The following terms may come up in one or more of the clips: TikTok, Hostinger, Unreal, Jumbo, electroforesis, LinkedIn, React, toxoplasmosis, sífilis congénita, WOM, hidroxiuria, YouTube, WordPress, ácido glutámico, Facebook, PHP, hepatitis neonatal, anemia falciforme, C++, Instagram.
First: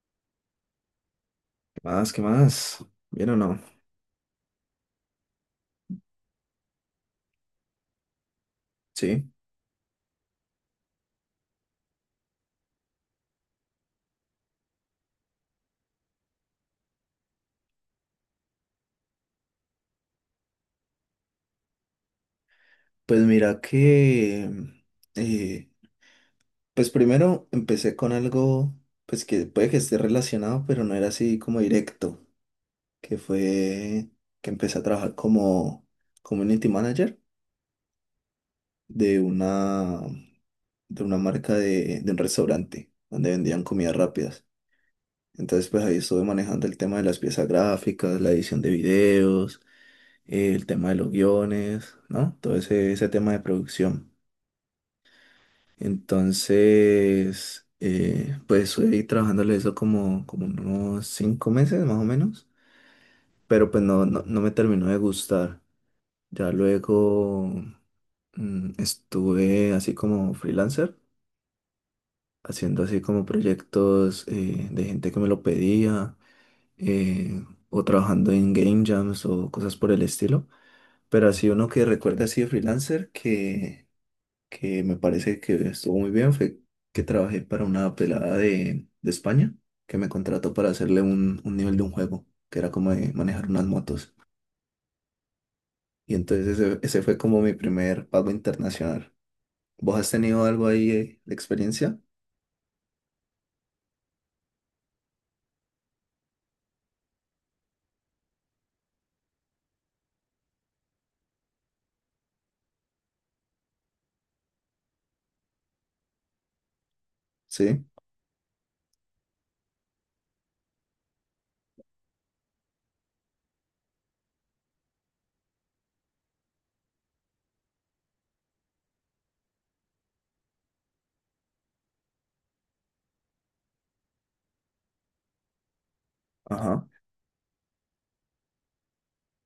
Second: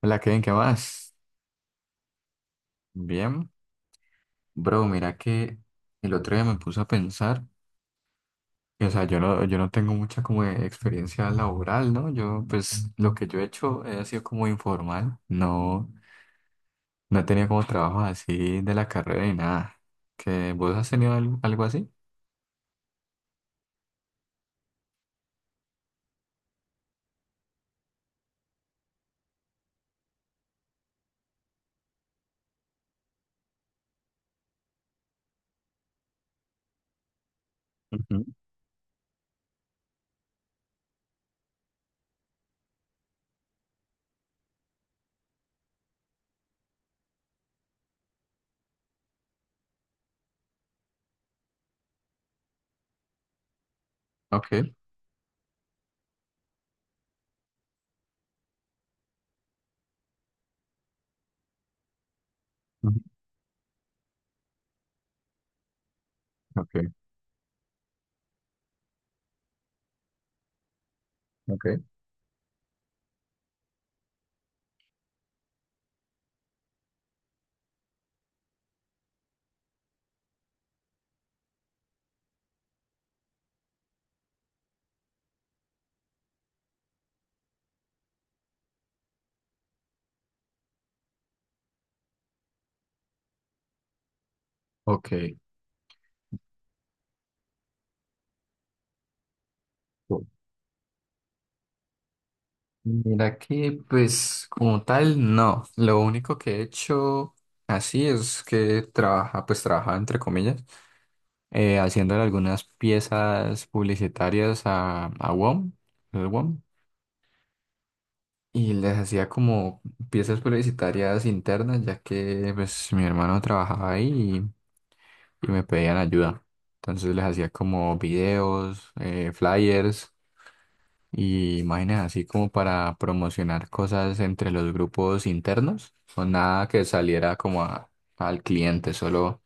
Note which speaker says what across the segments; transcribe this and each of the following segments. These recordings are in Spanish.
Speaker 1: Hola, Kevin, ¿qué más?
Speaker 2: Más, ¿qué más? ¿Bien o
Speaker 1: Bien,
Speaker 2: no?
Speaker 1: bro, mira que el otro día me puse a pensar, o sea, yo
Speaker 2: Sí.
Speaker 1: no, yo no tengo mucha como de experiencia laboral, ¿no? Yo, pues, lo que yo he hecho ha sido como informal, no, no he tenido como trabajo así de la carrera ni nada. ¿Que vos has tenido algo, así?
Speaker 2: Pues mira que, eh, pues primero empecé con algo, pues que puede que esté relacionado, pero no era así como directo, que fue que empecé a trabajar como community manager
Speaker 1: Ujú.
Speaker 2: de una, de una marca de un restaurante donde vendían comidas rápidas. Entonces, pues ahí estuve manejando el tema de las piezas gráficas, la edición de videos, el tema de los guiones, ¿no? Todo ese, ese tema de producción.
Speaker 1: Ok,
Speaker 2: Entonces, pues estoy trabajándole eso como, como unos cinco meses más o menos,
Speaker 1: ujú.
Speaker 2: pero pues no, no, no me terminó de gustar. Ya
Speaker 1: Ok,
Speaker 2: luego estuve así como freelancer,
Speaker 1: ok,
Speaker 2: haciendo así como proyectos de gente que me lo pedía, eh, o trabajando en game jams o cosas por el estilo. Pero así uno que recuerda así de freelancer que me parece que estuvo muy bien fue que trabajé para una pelada de España que me contrató para hacerle un nivel de un juego, que era como de manejar unas motos.
Speaker 1: ok.
Speaker 2: Y entonces ese fue como mi primer pago internacional. ¿Vos has
Speaker 1: Cool.
Speaker 2: tenido algo ahí de experiencia?
Speaker 1: Mira que, pues, como tal, no. Lo único que he hecho así es que trabajaba entre comillas, haciéndole algunas piezas publicitarias a WOM, el WOM,
Speaker 2: Sí.
Speaker 1: y les hacía como piezas publicitarias internas, ya que pues mi hermano trabajaba ahí y me pedían ayuda. Entonces les hacía como videos, flyers y imágenes así como para promocionar cosas entre los grupos internos, o nada que
Speaker 2: Ajá.
Speaker 1: saliera como al cliente, solo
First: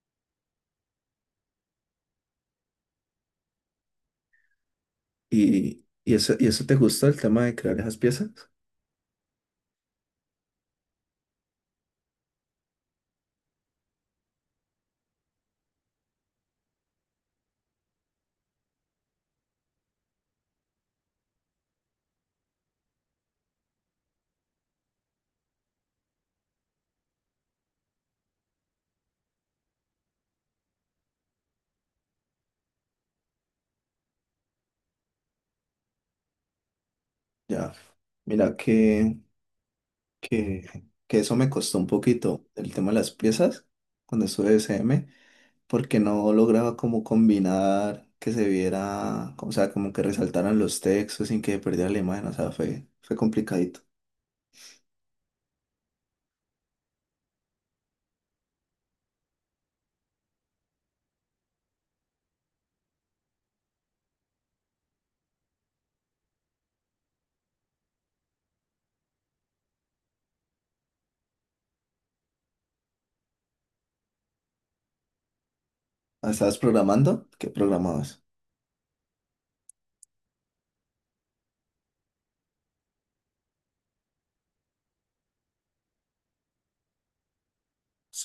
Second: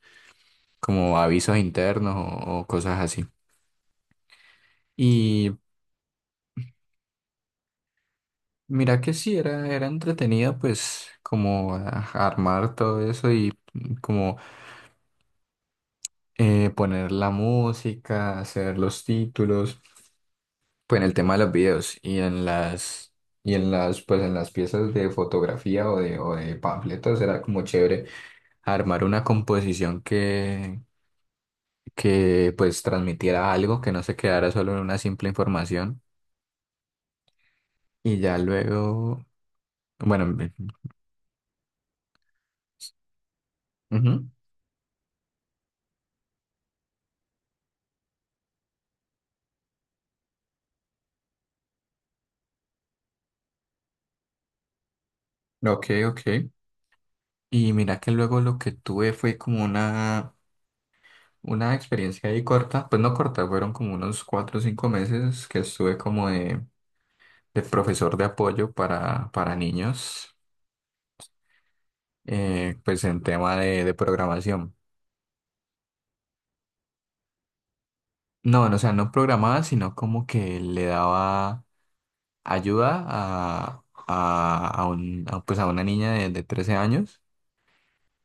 Speaker 1: como avisos internos o cosas así. Y
Speaker 2: Y eso te gusta el tema de crear esas piezas?
Speaker 1: mira que sí, era, era entretenida pues como ah, armar todo eso y mm, como poner la música, hacer los títulos, pues en el tema de los videos y en las piezas de fotografía o de panfletos era como chévere armar una composición que pues transmitiera algo, que no se quedara solo en una simple información.
Speaker 2: Ya.
Speaker 1: Y ya
Speaker 2: Mira
Speaker 1: luego, bueno,
Speaker 2: que, que eso me costó un poquito el tema de las piezas cuando
Speaker 1: ujú,
Speaker 2: estuve de SM. Porque no lograba como combinar que se viera, o sea, como que resaltaran los textos sin que perdiera la imagen, o sea, fue, fue complicadito.
Speaker 1: ok, ok. Y mira que luego lo que tuve fue como una experiencia ahí corta, pues no corta, fueron como unos 4 o 5 meses que estuve como de profesor de apoyo para niños, pues en tema de programación.
Speaker 2: Ah, ¿estabas programando? ¿Qué programabas?
Speaker 1: No, no, o sea, no programaba, sino como que le daba ayuda pues a una niña de 13 años.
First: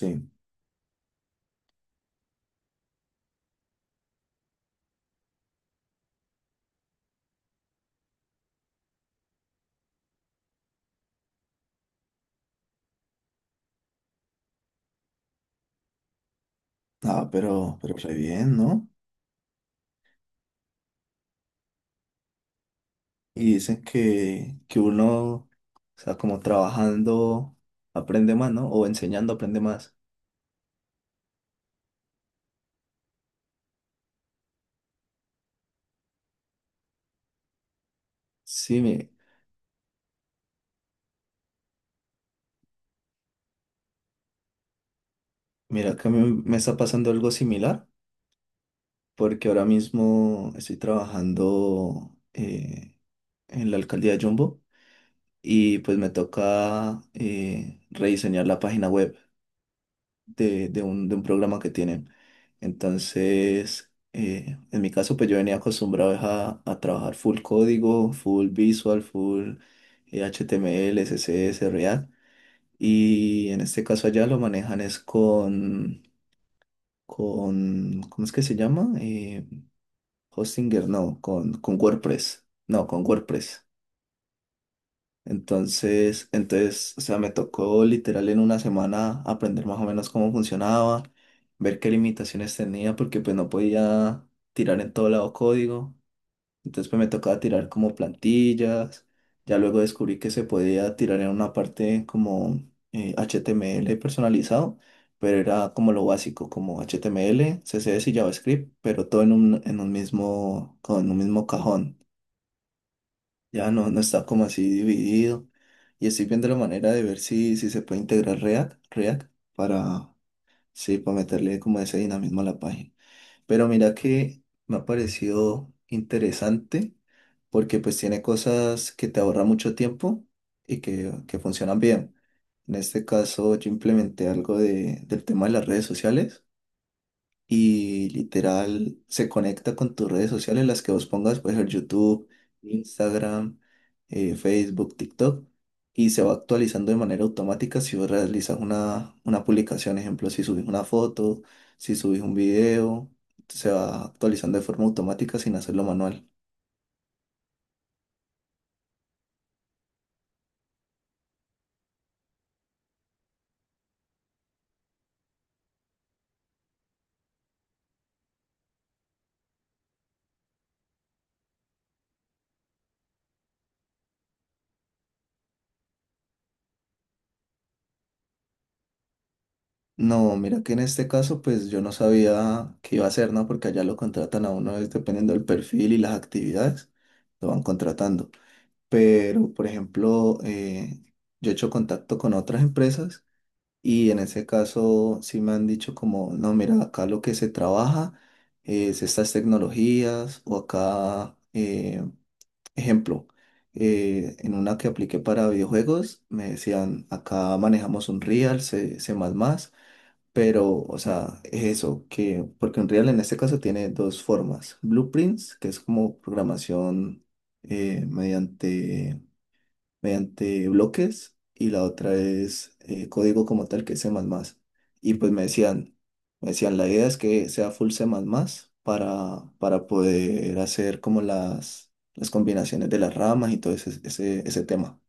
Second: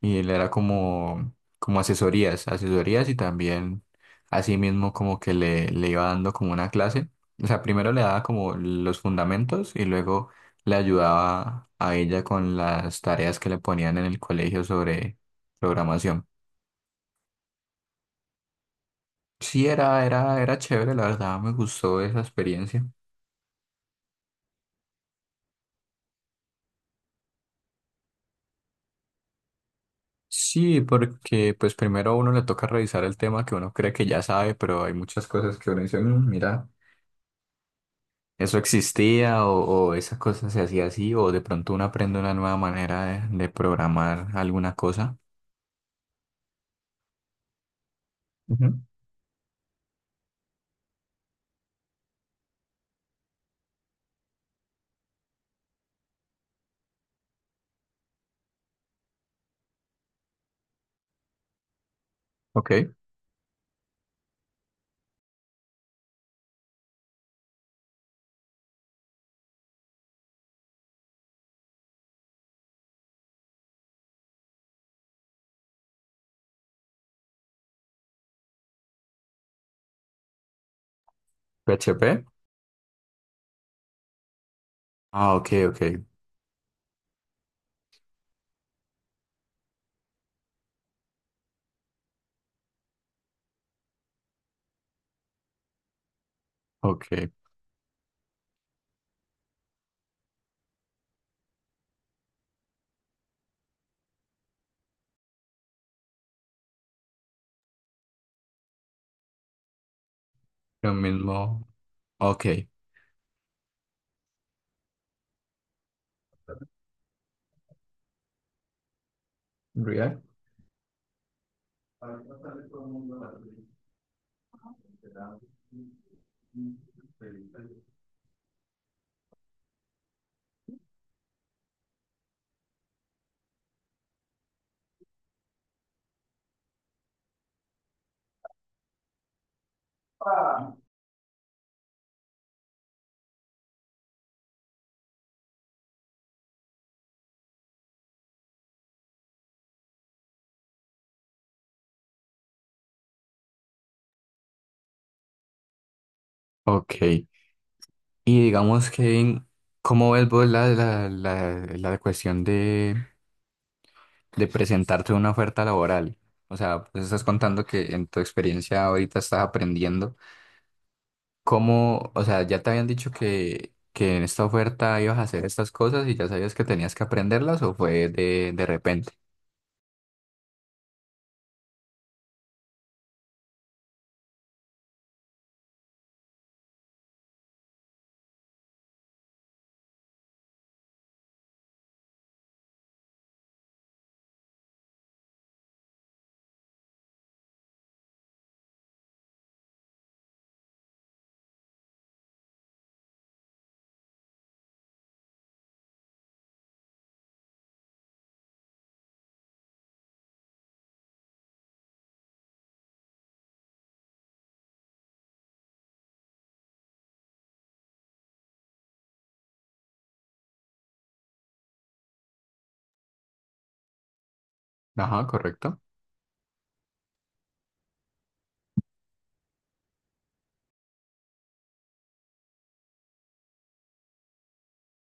Speaker 1: Y él era como, como asesorías, asesorías y también así mismo como que le iba dando como una clase. O sea, primero le daba como los fundamentos y luego le ayudaba a ella con las tareas que le ponían en el colegio sobre programación.
Speaker 2: Ah, pero re bien, ¿no?
Speaker 1: Sí, era, era chévere, la verdad, me gustó esa experiencia.
Speaker 2: Y dicen que uno, o sea, como trabajando, aprende más, ¿no? O enseñando, aprende más.
Speaker 1: Sí, porque pues primero a uno le toca revisar el tema que uno cree que ya sabe, pero hay muchas cosas que uno dice, "Mm, mira. ¿Eso
Speaker 2: Sí,
Speaker 1: existía o esas cosas se hacía así? ¿O de pronto uno aprende una nueva manera de programar alguna cosa?"
Speaker 2: mira que a mí me está pasando algo similar,
Speaker 1: Ujú.
Speaker 2: porque ahora mismo estoy trabajando en la alcaldía de Jumbo y pues me toca rediseñar la página web de un programa que tienen.
Speaker 1: Ok.
Speaker 2: Entonces, en mi caso, pues yo venía acostumbrado a trabajar full código, full visual, full HTML, CSS, React. Y en este caso allá lo manejan es con ¿cómo es que se llama? Hostinger, no, con
Speaker 1: ¿PHP?
Speaker 2: WordPress. No, con WordPress.
Speaker 1: Ah, ok, ok,
Speaker 2: Entonces, entonces, o sea, me tocó literal en una semana aprender más o menos cómo funcionaba, ver qué limitaciones tenía, porque pues no podía tirar en todo lado código. Entonces, pues
Speaker 1: ok.
Speaker 2: me tocaba tirar como plantillas. Ya luego descubrí que se podía tirar en una parte como HTML personalizado, pero era como lo básico, como HTML, CSS y JavaScript, pero todo en un mismo,
Speaker 1: Lo
Speaker 2: con un mismo
Speaker 1: mismo.
Speaker 2: cajón.
Speaker 1: Ok.
Speaker 2: Ya no, no está como así dividido. Y estoy viendo la manera de ver si, si se puede integrar React, React para,
Speaker 1: React.
Speaker 2: sí, para meterle como ese dinamismo a la página. Pero mira que me ha parecido interesante porque pues tiene cosas que te ahorran mucho tiempo y que funcionan bien. En este caso yo implementé algo de, del tema de las redes sociales y literal se conecta con tus redes sociales, las que vos pongas, puede ser YouTube, Instagram, Facebook, TikTok, y se va actualizando de manera automática si vos realizas una publicación, ejemplo, si subís una foto, si subís un video, se va actualizando de forma automática sin hacerlo manual.
Speaker 1: Ok, y digamos que, ¿cómo ves vos la cuestión de presentarte una oferta laboral? O sea, pues estás contando que en tu experiencia ahorita estás aprendiendo cómo, o sea, ya te habían dicho que en esta oferta ibas a hacer estas cosas y ya sabías que tenías que aprenderlas o fue de repente.
Speaker 2: No, mira que en este caso pues yo no sabía qué iba a hacer, ¿no? Porque allá lo contratan a uno es dependiendo del perfil y las actividades, lo van contratando. Pero por ejemplo, yo he hecho contacto con otras empresas y en ese caso sí me han dicho como, no, mira, acá lo que se trabaja es estas tecnologías o acá, ejemplo, en una que apliqué para videojuegos, me decían, acá manejamos un Real, C++, pero, o sea, es eso, que, porque Unreal en este caso tiene dos formas, blueprints, que es como programación eh, mediante mediante bloques y la otra es código como tal que es C++. Y
Speaker 1: Ajá,
Speaker 2: pues
Speaker 1: correcto.
Speaker 2: me decían, la idea es que sea full C++ para poder hacer como las combinaciones de las ramas y todo ese, ese, ese tema.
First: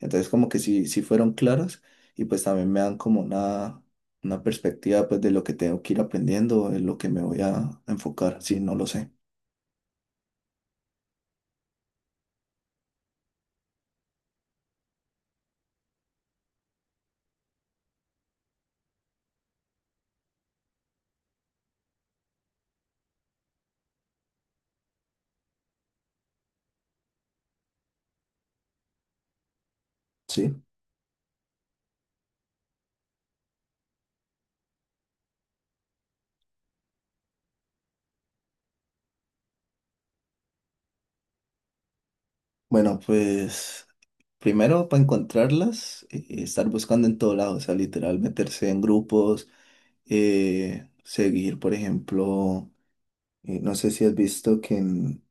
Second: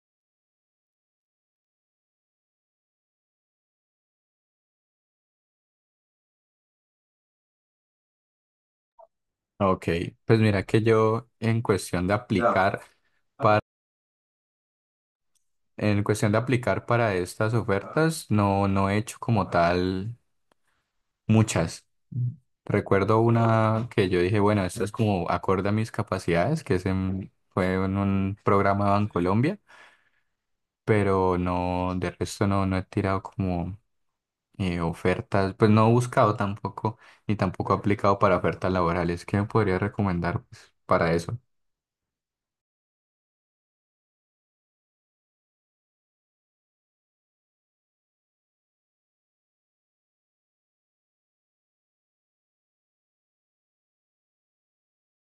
Speaker 2: Entonces como que sí, sí fueron claras y pues también me dan como una perspectiva pues de lo que tengo que ir aprendiendo, en lo que me voy a enfocar, si no lo sé.
Speaker 1: Ok, pues mira que yo en cuestión de aplicar, en cuestión de aplicar para estas ofertas, no, no he hecho como tal muchas. Recuerdo una que yo dije, bueno, esto es como acorde a mis capacidades, que es fue en un programa de Colombia,
Speaker 2: Sí.
Speaker 1: pero no, de resto no, no he tirado como ofertas, pues no he buscado tampoco, ni tampoco he aplicado para ofertas laborales. ¿Qué me podría recomendar pues, para eso?
Speaker 2: Bueno, pues... Primero, para encontrarlas, estar buscando en todo lado, o sea, literal, meterse en grupos, seguir, por ejemplo, no sé si has visto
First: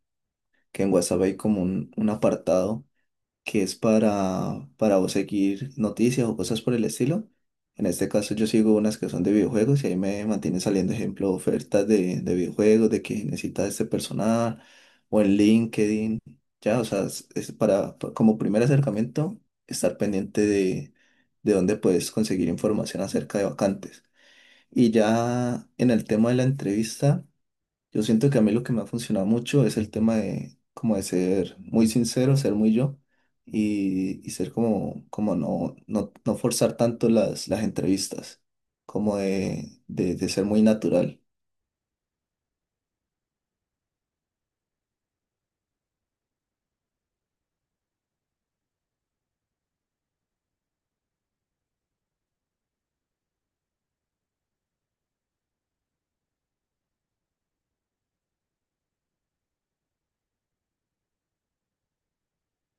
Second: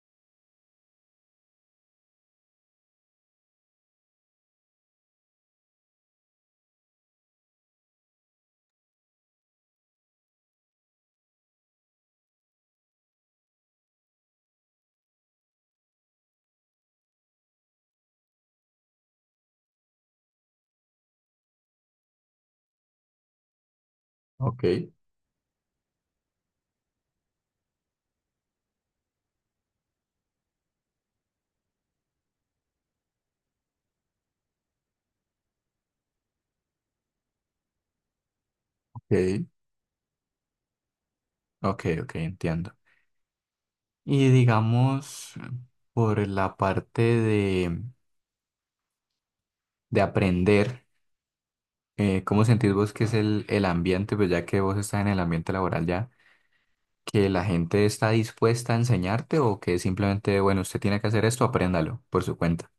Speaker 2: que en WhatsApp hay como un apartado que es para vos seguir noticias o cosas por el estilo. En este caso yo sigo unas que son de videojuegos y ahí me mantiene saliendo, ejemplo, ofertas de videojuegos, de que necesitas este personal o en LinkedIn. Ya, o sea, es para, como primer acercamiento, estar pendiente de dónde puedes conseguir información acerca de vacantes.
Speaker 1: Ok,
Speaker 2: Y ya en el tema de la entrevista... Yo siento que a mí lo que me ha funcionado mucho es el tema de como de ser muy sincero, ser muy yo y ser como, como no, no, no forzar tanto las entrevistas, como
Speaker 1: ok,
Speaker 2: de ser muy natural.
Speaker 1: ok, ok, entiendo. Y digamos, por la parte de aprender, ¿cómo sentís vos que es el ambiente, pues ya que vos estás en el ambiente laboral ya, que la gente está dispuesta a enseñarte o que simplemente, bueno, usted tiene que hacer esto, apréndalo por su cuenta?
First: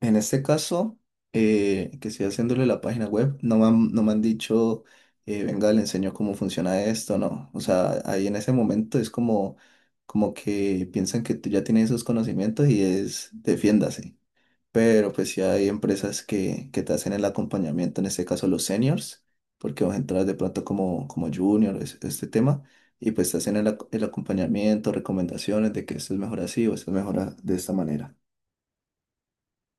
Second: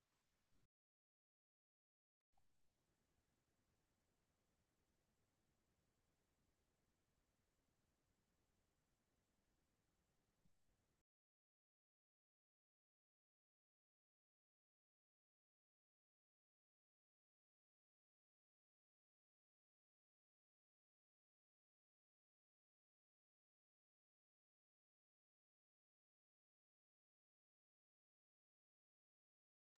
Speaker 2: En este caso, que estoy haciéndole la página web, no me han, no me han dicho, venga, le enseño cómo funciona esto, no. O sea, ahí en ese momento es como, como que piensan que tú ya tienes esos conocimientos y es, defiéndase. Pero pues sí hay empresas que te hacen el acompañamiento, en este caso los seniors, porque vas a entrar de pronto como, como junior, este tema, y pues te hacen el, el acompañamiento, recomendaciones de que esto es mejor así o esto es mejor de esta manera.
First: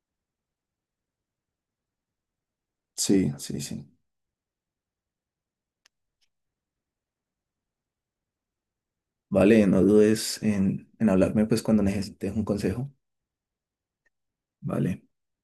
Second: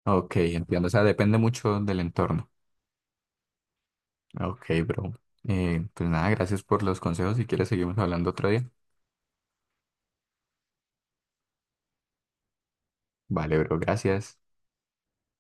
Speaker 1: Ok, entiendo, o sea, depende mucho del entorno.
Speaker 2: Sí, sí, sí.
Speaker 1: Ok, bro. Pues nada, gracias por los consejos. Si quieres, seguimos hablando otro día.
Speaker 2: Vale, no dudes en hablarme pues cuando necesites un consejo.
Speaker 1: Vale, bro, gracias.
Speaker 2: Vale.